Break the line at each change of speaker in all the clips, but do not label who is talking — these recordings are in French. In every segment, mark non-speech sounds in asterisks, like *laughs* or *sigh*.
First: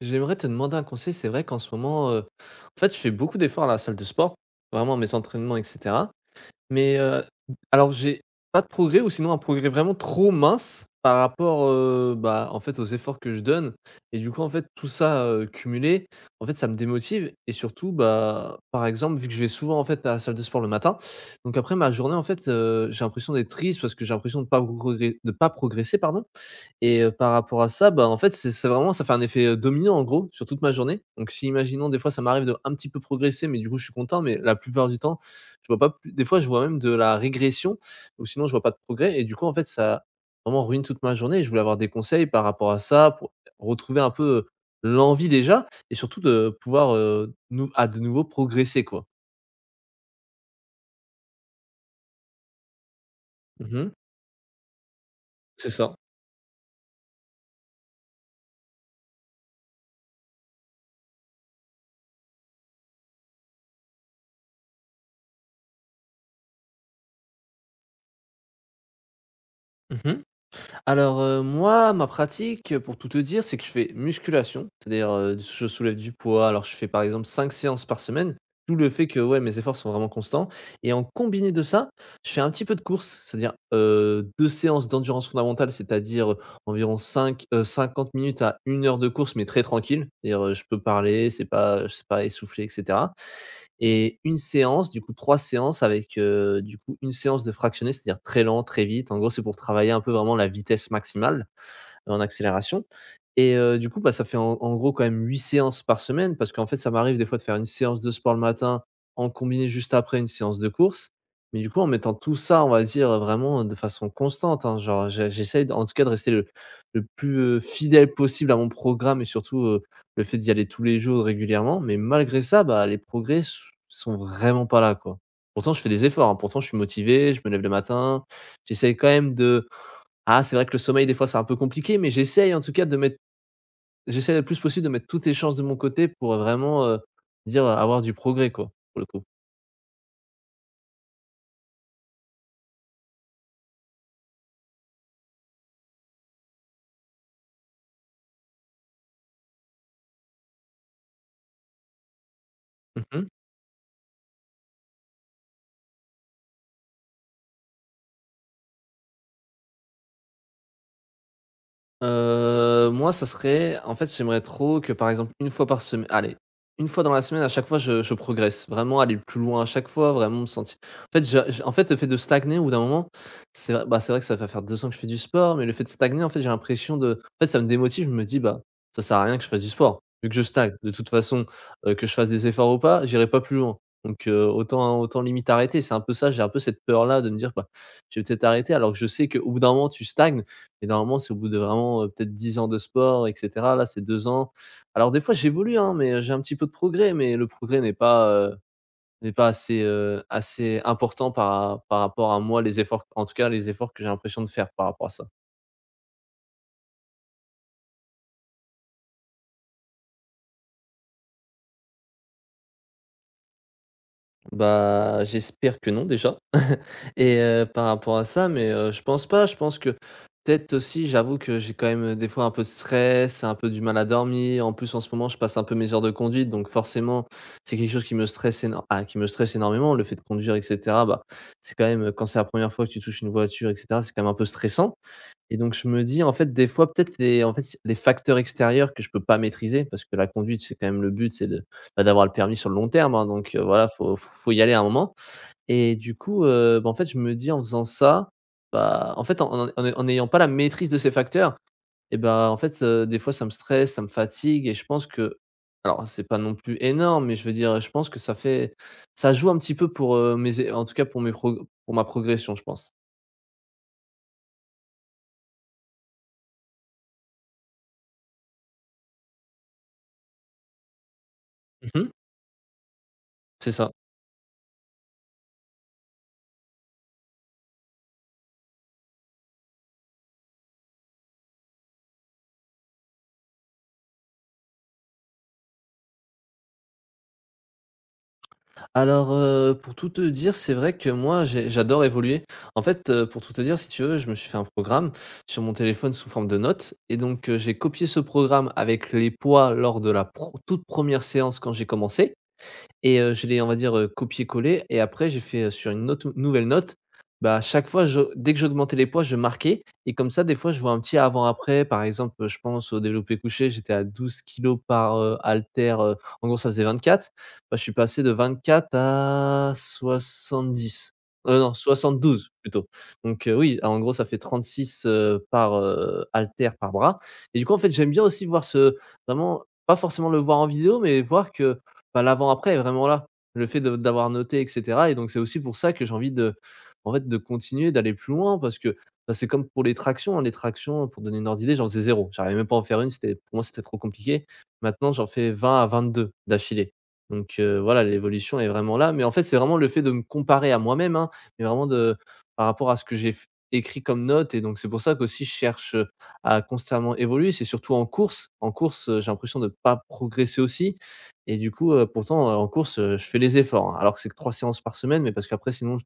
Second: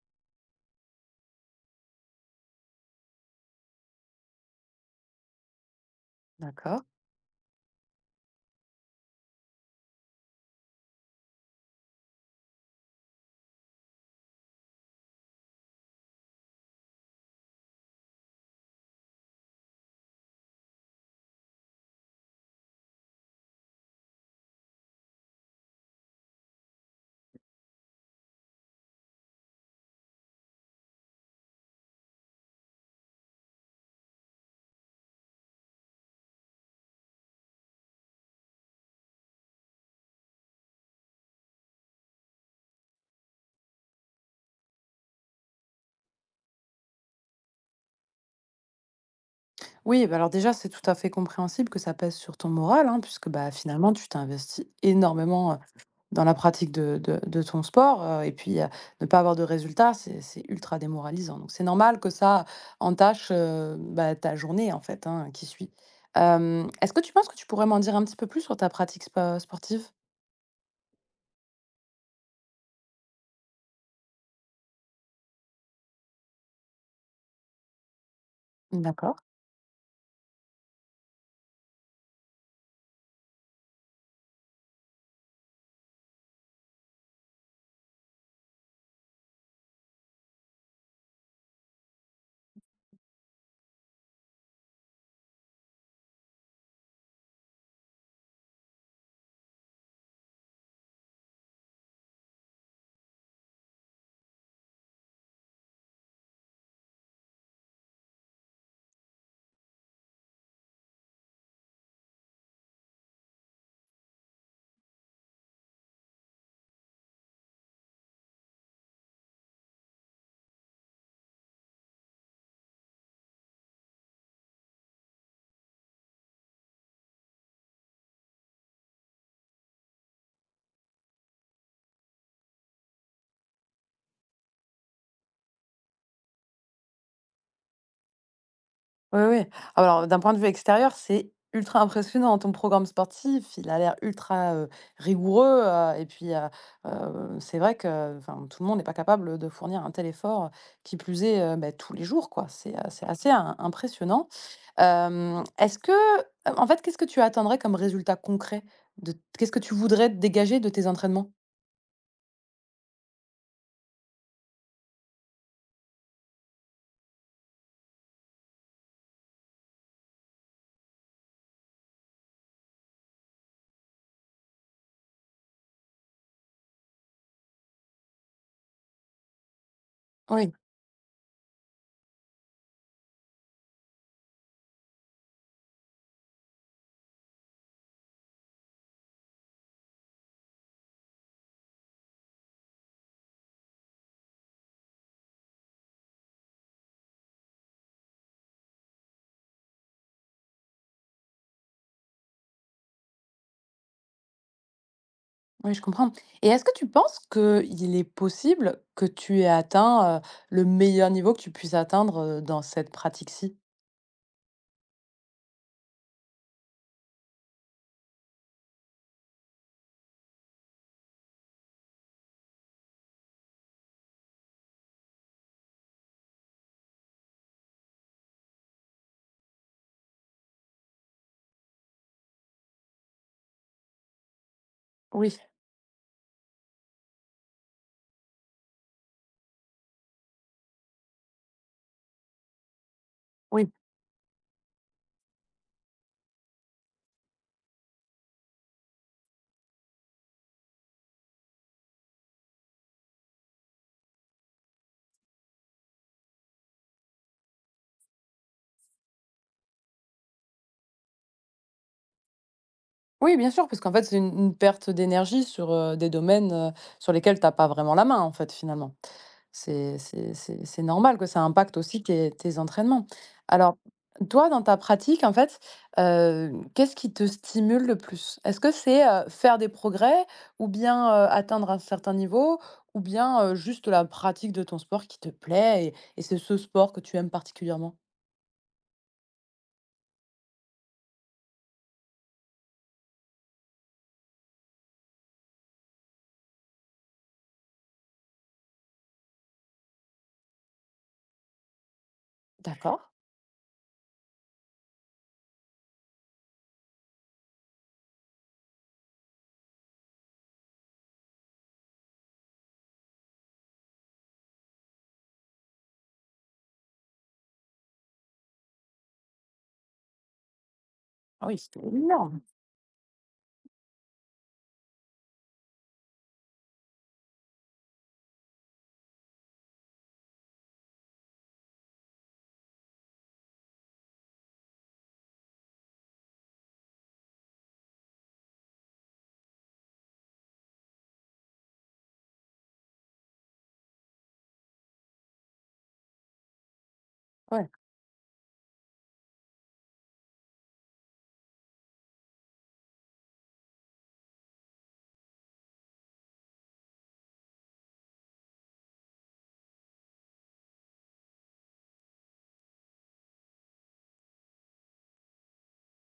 J'aimerais te demander un conseil. C'est vrai qu'en ce moment, en fait, je fais beaucoup d'efforts à la salle de sport, vraiment mes entraînements etc.
D'accord.
Mais, alors j'ai pas de progrès ou sinon un progrès vraiment trop mince par rapport, bah, en fait, aux efforts que je donne. Et du coup, en fait, tout ça, cumulé, en fait, ça me démotive. Et surtout, bah, par exemple, vu que je vais souvent, en fait, à la salle de sport le matin, donc après ma journée, en fait, j'ai l'impression d'être triste parce que j'ai l'impression de pas progré de pas progresser, pardon. Et par rapport à ça, bah, en fait, c'est vraiment, ça fait un effet, dominant, en gros, sur toute ma journée. Donc si imaginons des fois ça m'arrive de un petit peu progresser, mais du coup, je suis content, mais la plupart du temps, je vois pas plus, des fois, je vois même de la régression ou sinon je vois pas de progrès et du coup, en fait, ça vraiment ruine toute ma journée. Et je voulais avoir des conseils par rapport à ça pour retrouver un peu l'envie déjà et surtout de pouvoir, nou à de nouveau progresser, quoi.
Oui, bah, alors déjà, c'est tout à fait compréhensible que ça pèse sur ton moral, hein, puisque bah,
Mmh.
finalement, tu t'investis énormément
C'est ça.
dans la pratique de ton sport. Et puis, ne pas avoir de résultats, c'est ultra démoralisant. Donc, c'est normal que ça entache bah, ta journée, en fait, hein, qui suit. Est-ce que tu penses que tu pourrais m'en dire un petit peu plus sur ta pratique sportive?
Mmh. Alors, moi, ma pratique, pour tout te dire, c'est que je fais musculation, c'est-à-dire, je soulève du poids. Alors je fais par exemple 5 séances par semaine, d'où le fait que,
D'accord.
ouais, mes efforts sont vraiment constants. Et en combiné de ça, je fais un petit peu de course, c'est-à-dire, 2 séances d'endurance fondamentale, c'est-à-dire, environ 5 50 minutes à une heure de course, mais très tranquille. C'est-à-dire, je peux parler, c'est pas essoufflé etc. Et une séance, du coup 3 séances avec, du coup une séance de fractionné, c'est-à-dire très lent, très vite. En gros, c'est pour travailler un peu vraiment la vitesse maximale en accélération. Et du coup, bah, ça fait en gros quand même 8 séances par semaine parce qu'en fait, ça m'arrive des fois de faire une séance de sport le matin, en combiné juste après une séance de course. Mais du coup, en mettant tout ça, on va dire, vraiment de façon constante, hein, genre j'essaye d en tout cas de rester le plus, fidèle possible à mon programme et surtout, le fait d'y aller tous les jours régulièrement. Mais malgré ça, bah, les progrès s sont vraiment pas là, quoi. Pourtant je fais des efforts, hein, pourtant je suis motivé, je me lève le matin, j'essaye quand même de, ah, c'est vrai que le sommeil, des fois, c'est un peu compliqué, mais j'essaye en tout cas de mettre j'essaie le plus possible de mettre toutes les chances de mon côté pour, vraiment, dire, avoir du progrès quoi, pour le coup.
Oui, oui. Alors, d'un point de vue extérieur, c'est ultra impressionnant. Ton programme sportif, il a l'air ultra rigoureux. Et puis, c'est vrai que enfin, tout le monde n'est pas capable de fournir un tel effort, qui plus est ben, tous les jours, quoi. C'est
Mmh.
assez impressionnant. Est-ce que, en fait, qu'est-ce que tu attendrais comme résultat concret de, qu'est-ce que tu voudrais dégager de tes entraînements?
Moi, ça serait, en fait, j'aimerais trop que, par exemple, une fois par semaine allez, une fois dans la semaine, à chaque fois, je progresse. Vraiment aller plus loin à chaque fois, vraiment me sentir, en fait, le fait de stagner au bout d'un moment, c'est vrai que ça va faire 2 ans que je fais du sport, mais le fait de stagner, en fait, j'ai l'impression de en fait, ça me démotive. Je me dis: «Bah, ça sert à rien que je fasse du sport, vu que je stagne. De toute façon, que je fasse des efforts ou pas, j'irai pas plus loin. Donc autant hein, autant limite arrêter». C'est un peu ça, j'ai un peu cette peur-là de me dire: «Bah, je vais peut-être arrêter», alors que je sais qu'au bout d'un moment, tu stagnes et normalement, c'est au bout de vraiment, peut-être 10 ans de sport et cetera. Là, c'est 2 ans. Alors des fois, j'évolue, hein, mais j'ai un petit peu de progrès, mais le progrès n'est pas assez, assez important par rapport à moi, les efforts, en tout cas, les efforts que j'ai l'impression de faire par rapport à ça.
Oui, je comprends. Et est-ce que tu penses qu'il est possible que tu aies atteint, le meilleur niveau que tu puisses atteindre, dans cette pratique-ci?
Bah, j'espère que non déjà *laughs* et par rapport à ça, mais je pense pas. Je pense que peut-être aussi, j'avoue que j'ai quand même, des fois, un peu de stress, un peu du mal à dormir. En plus, en ce moment, je passe un peu mes heures de conduite, donc forcément, c'est quelque chose qui me stresse énormément. Le fait de conduire et cetera, bah, c'est quand même, quand c'est la première fois que tu touches une voiture et cetera, c'est quand même un peu stressant.
Oui,
Et donc je me dis, en fait, des fois, peut-être les facteurs extérieurs que je peux pas maîtriser, parce que la conduite, c'est quand même le but, c'est bah, d'avoir le permis sur le long terme, hein, donc
oui.
voilà, faut y aller à un moment. Et du coup, bah, en fait, je me dis en faisant ça, bah, en fait, en n'ayant pas la maîtrise de ces facteurs, et ben en fait, des fois ça me stresse, ça me fatigue et je pense que, alors c'est pas non plus énorme, mais je veux dire, je pense que ça joue un petit peu pour, mes é en tout cas pour mes prog pour ma progression, je pense.
Oui, bien sûr, parce qu'en fait, c'est une perte d'énergie sur, des domaines, sur lesquels t'as pas vraiment la main, en fait, finalement. C'est normal que ça impacte aussi
Mmh.
tes entraînements.
C'est
Alors,
ça.
toi, dans ta pratique, en fait, qu'est-ce qui te stimule le plus? Est-ce que c'est, faire des progrès ou bien, atteindre un certain niveau ou bien, juste la pratique de ton sport qui te plaît et c'est ce sport que tu aimes particulièrement?
Alors, pour tout te dire, c'est vrai que moi, j'adore évoluer. En fait, pour tout te dire, si tu veux, je me suis fait un programme sur mon téléphone sous forme de notes et donc, j'ai copié ce programme avec les poids lors de la pro toute première séance quand j'ai commencé
D'accord.
et je l'ai, on va dire, copié-collé et après j'ai fait, sur une autre nouvelle note, bah, à chaque fois je dès que j'augmentais les poids, je marquais et comme ça, des fois, je vois un petit avant-après. Par exemple, je pense au développé couché, j'étais à 12 kilos par, haltère, en gros, ça faisait 24. Bah, je suis passé de 24 à 70, non, soixante
Non.
douze plutôt. Donc oui, en gros, ça fait 36, par, haltère par bras. Et du coup, en fait, j'aime bien aussi voir ce vraiment pas forcément le voir en vidéo, mais voir que, bah, l'avant-après est vraiment là. Le fait de d'avoir noté et cetera, et donc c'est aussi pour ça que j'ai envie de en fait, de continuer, d'aller plus loin parce que, bah, c'est comme pour les tractions, hein. Les tractions, pour donner une ordre d'idée, j'en faisais zéro, j'arrivais même pas à en faire une, c'était pour moi, c'était trop compliqué. Maintenant, j'en fais 20 à 22 d'affilée. Donc
Ouais,
voilà, l'évolution est vraiment là. Mais en fait, c'est vraiment le fait de me comparer à moi-même, hein, mais vraiment de par rapport à ce que j'ai f écrit comme note, et donc c'est pour ça qu'aussi je cherche à constamment évoluer. C'est surtout en course. En course, j'ai l'impression de ne pas progresser aussi et du coup, pourtant, en course, je fais les efforts, hein, alors que c'est que 3 séances par semaine, mais parce qu'après sinon j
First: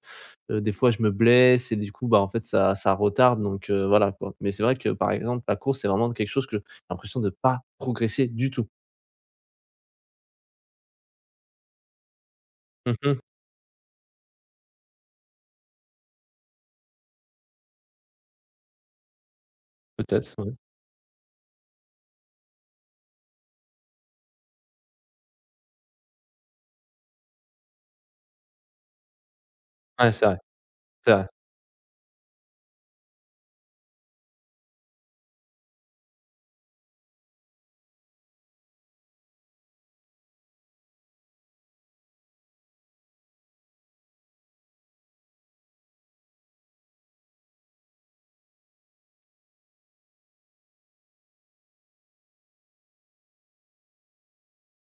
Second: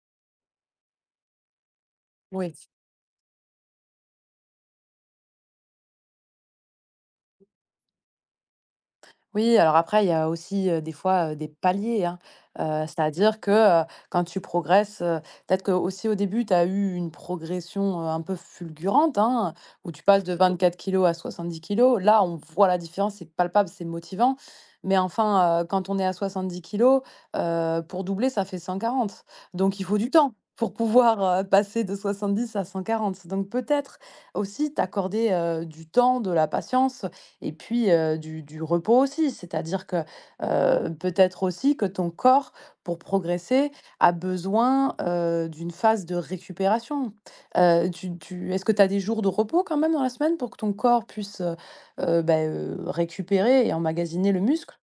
des fois je me blesse et du coup, bah, en fait
oui.
ça retarde, donc voilà quoi. Mais c'est vrai que par exemple la course, c'est vraiment quelque chose que j'ai l'impression de pas progresser du tout.
Oui, alors après, il y a aussi, des fois, des paliers, hein.
Mmh.
C'est-à-dire que, quand tu progresses, peut-être que aussi au début, tu as eu une progression, un peu fulgurante, hein, où tu passes
Peut-être,
de
ouais.
24 kg à 70 kg. Là, on voit la différence, c'est palpable, c'est motivant. Mais enfin, quand on est à 70 kg, pour doubler, ça fait 140. Donc il faut du
Ouais, c'est
temps
vrai,
pour
c'est vrai.
pouvoir, passer de 70 à 140. Donc peut-être aussi t'accorder, du temps, de la patience et puis, du repos aussi. C'est-à-dire que, peut-être aussi que ton corps, pour progresser, a besoin, d'une phase de récupération. Tu tu est-ce que tu as des jours de repos quand même dans la semaine pour que ton corps puisse, bah, récupérer et emmagasiner le muscle?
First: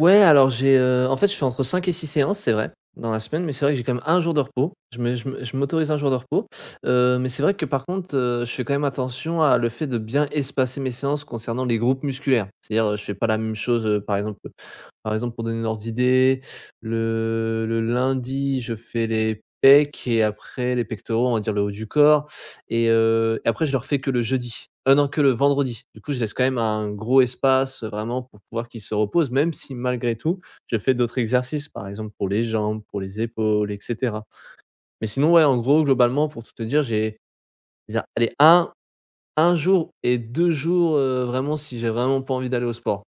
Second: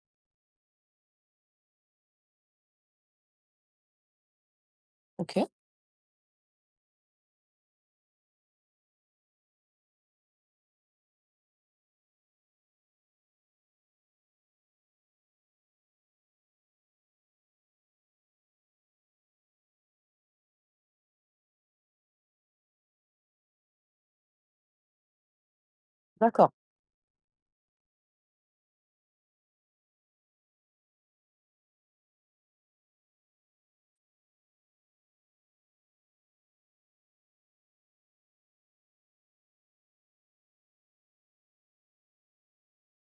Ouais, alors j'ai, en fait, je fais entre 5 et 6 séances, c'est vrai, dans la semaine, mais c'est vrai que j'ai quand même un jour de repos. Je me je me
OK.
je m'autorise un jour de repos, mais c'est vrai que, par contre, je fais quand même attention à le fait de bien espacer mes séances concernant les groupes musculaires. C'est-à-dire, je fais pas la même chose, par exemple, pour donner une ordre d'idée, le lundi, je fais les pecs et après les pectoraux, on va dire le haut du corps. Et après je le refais que le jeudi. Ah non, que le vendredi. Du coup, je laisse quand
D'accord,
même un gros espace, vraiment pour pouvoir qu'il se repose, même si malgré tout, je fais d'autres exercices, par exemple pour les jambes, pour les épaules, et cetera. Mais sinon, ouais, en gros, globalement, pour tout te dire, j'ai je allez, un 1 jour et 2 jours, vraiment si j'ai vraiment pas envie d'aller au sport,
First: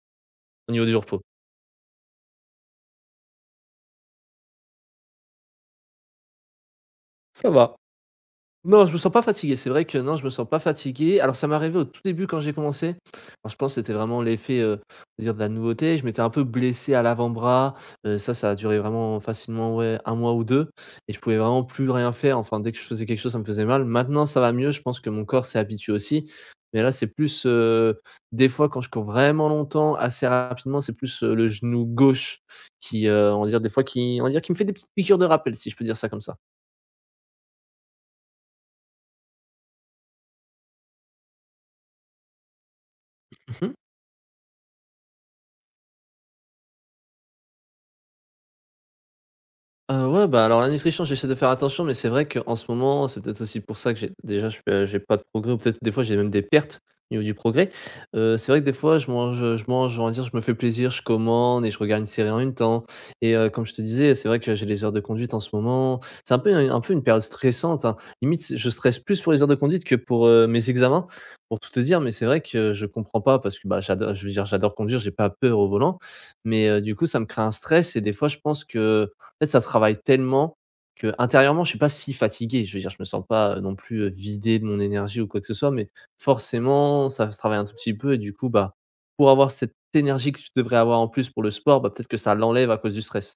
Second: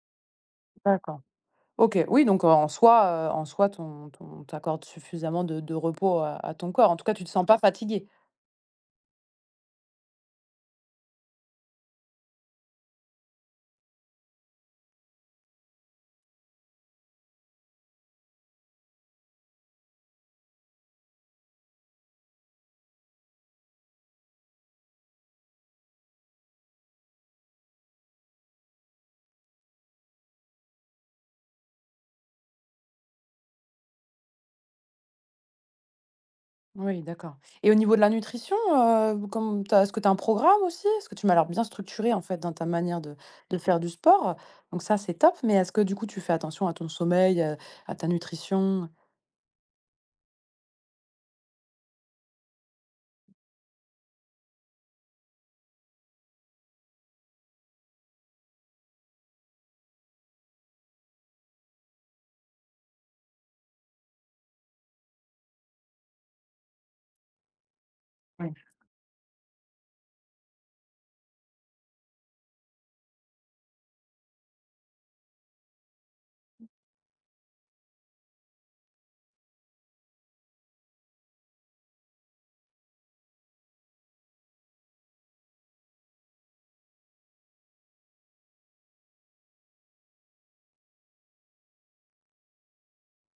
au niveau du repos.
d'accord. OK, oui, donc, en soi, ton ton tu accordes suffisamment de repos à ton corps. En tout cas, tu te sens
Ça
pas
va.
fatigué.
Non, je me sens pas fatigué. C'est vrai que non, je me sens pas fatigué. Alors ça m'est arrivé au tout début quand j'ai commencé. Alors, je pense que c'était vraiment l'effet, on va dire, de la nouveauté. Je m'étais un peu blessé à l'avant-bras, ça a duré vraiment facilement, ouais, 1 mois ou 2, et je pouvais vraiment plus rien faire. Enfin, dès que je faisais quelque chose, ça me faisait mal. Maintenant, ça va mieux. Je pense que mon corps s'est habitué aussi. Mais là, c'est plus, des fois quand je cours vraiment longtemps, assez rapidement, c'est plus, le genou gauche qui, on va dire, des fois qui, on va dire qui me fait des petites piqûres de rappel, si je peux dire ça comme ça.
Oui, d'accord. Et au niveau de la nutrition, comme tu est-ce que tu as un programme aussi? Est-ce que tu m'as l'air bien structuré en fait, dans ta manière de
Mmh.
faire du sport, donc ça, c'est top, mais est-ce que, du coup, tu fais attention à ton sommeil, à ta nutrition?
Ouais, bah, alors la nutrition, j'essaie de faire attention, mais c'est vrai qu'en ce moment, c'est peut-être aussi pour ça que j'ai déjà, j'ai pas de progrès ou peut-être des fois j'ai même des pertes au niveau du progrès. C'est vrai que des fois je mange, on va dire, je me fais plaisir, je commande et je regarde une série en même temps. Et comme je te disais, c'est vrai que j'ai les heures de conduite en ce moment. C'est un peu un peu une période stressante, hein. Limite, c'est, je stresse plus pour les heures de conduite que pour, mes examens, pour tout te dire, mais c'est vrai que je comprends pas parce que, bah, j'adore, je veux dire, j'adore conduire, j'ai pas peur au volant, mais du coup, ça me crée un stress et des fois je pense que ça travaille tellement que intérieurement, je suis pas si fatigué. Je veux dire, je me sens pas, non plus, vidé de mon énergie ou quoi que ce soit, mais forcément, ça se travaille un tout petit peu et du coup, bah, pour avoir cette énergie que tu devrais avoir en plus pour le sport, bah, peut-être que ça l'enlève à cause du stress.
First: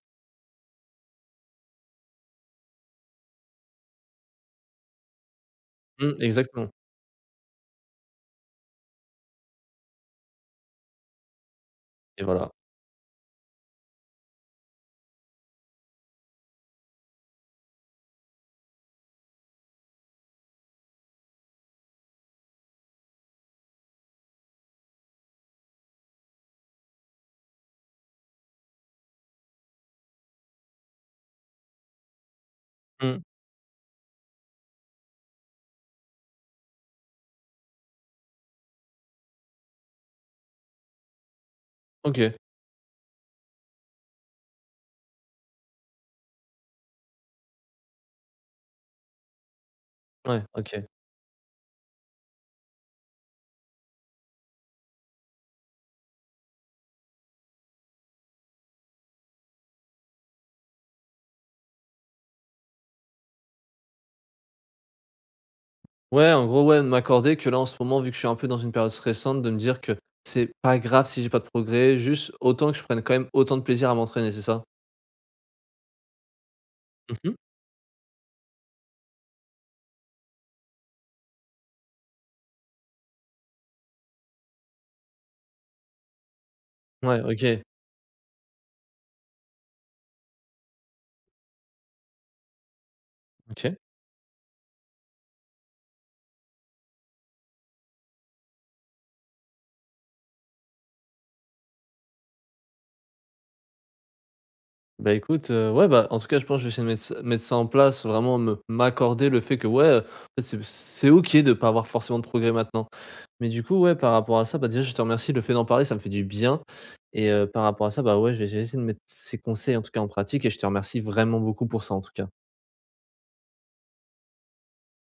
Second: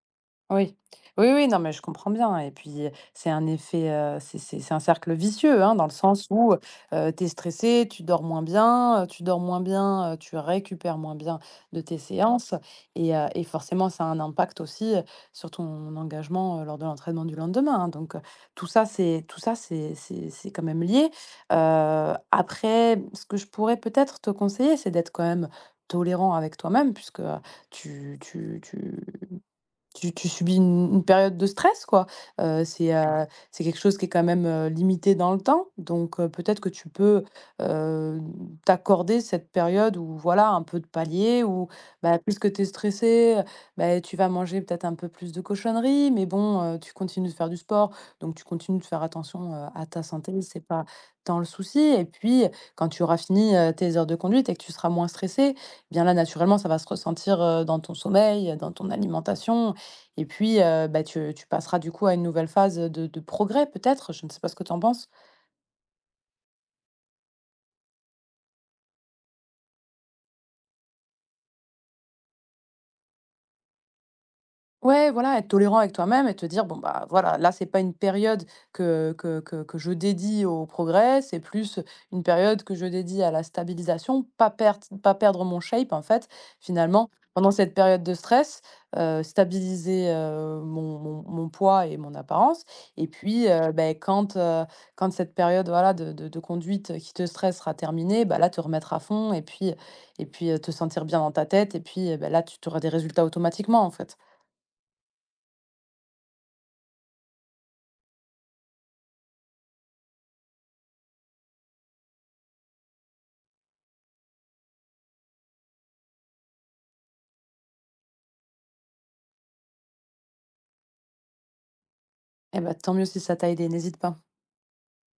Oui. Oui, oui, non, mais je comprends bien et puis, c'est un effet, c'est un cercle vicieux, hein, dans le
Mmh,
sens où,
exactement.
tu es stressé, tu dors moins bien, tu dors moins bien, tu récupères moins bien de tes
Et voilà.
séances et forcément ça a un impact aussi, sur ton engagement, lors de l'entraînement du lendemain, hein, donc tout ça c'est quand même lié. Après, ce que je pourrais peut-être te conseiller, c'est d'être quand même tolérant avec toi-même puisque, tu tu tu tu subis une période de stress, quoi. Heu, c'est,
Mmh,
heu, c'est quelque chose qui est quand même, limité dans le temps, donc peut-être que tu peux, heu, t'accorder cette période où voilà, un peu de palier où, bah,
OK.
puisque tu es stressé, bah, tu vas manger peut-être un peu plus de cochonneries, mais bon, tu continues de faire du sport, donc tu continues de faire attention, à ta santé,
Ouais,
c'est
OK.
pas tant le souci et puis, quand tu auras fini, tes heures de conduite et que tu seras moins stressé, eh bien là, naturellement, ça va se ressentir, dans ton sommeil, dans ton alimentation. Et puis, bah, tu passeras du coup à une nouvelle phase de progrès peut-être? Je ne sais pas ce que tu en penses?
Ouais, en gros, ouais, de m'accorder que là, en ce moment, vu que je suis un peu dans une période stressante, de me dire que c'est pas grave si j'ai pas de progrès, juste autant que je prenne quand même autant de plaisir à m'entraîner, c'est ça?
Ouais, voilà, être tolérant avec toi-même et te dire: «Bon, bah,
Mmh.
voilà, là, c'est pas une période que je dédie au progrès, c'est plus une période que je dédie à la stabilisation», pas perdre, pas perdre mon shape, en fait, finalement,
Ouais,
pendant
OK.
cette période de stress, stabiliser, mon poids et mon apparence et puis,
OK.
beh, quand, quand cette période, voilà, de de conduite qui te stresse sera terminée, bah, là, te remettre à fond et puis, te sentir bien dans ta tête et puis, bah, là, tu auras des résultats automatiquement, en fait.
Bah, écoute, ouais, bah, en tout cas, je pense que je vais essayer de mettre ça en place, vraiment me m'accorder le fait que, ouais, en fait, c'est OK de pas avoir forcément de progrès maintenant. Mais du coup, ouais, par rapport à ça, bah, déjà, je te remercie, le fait d'en parler, ça me fait du bien. Et par rapport à ça, bah, ouais, je vais essayer de mettre ces conseils, en tout cas, en pratique, et je te remercie vraiment beaucoup pour ça, en tout cas.
Eh ben tant mieux si ça t'a aidé. N'hésite pas.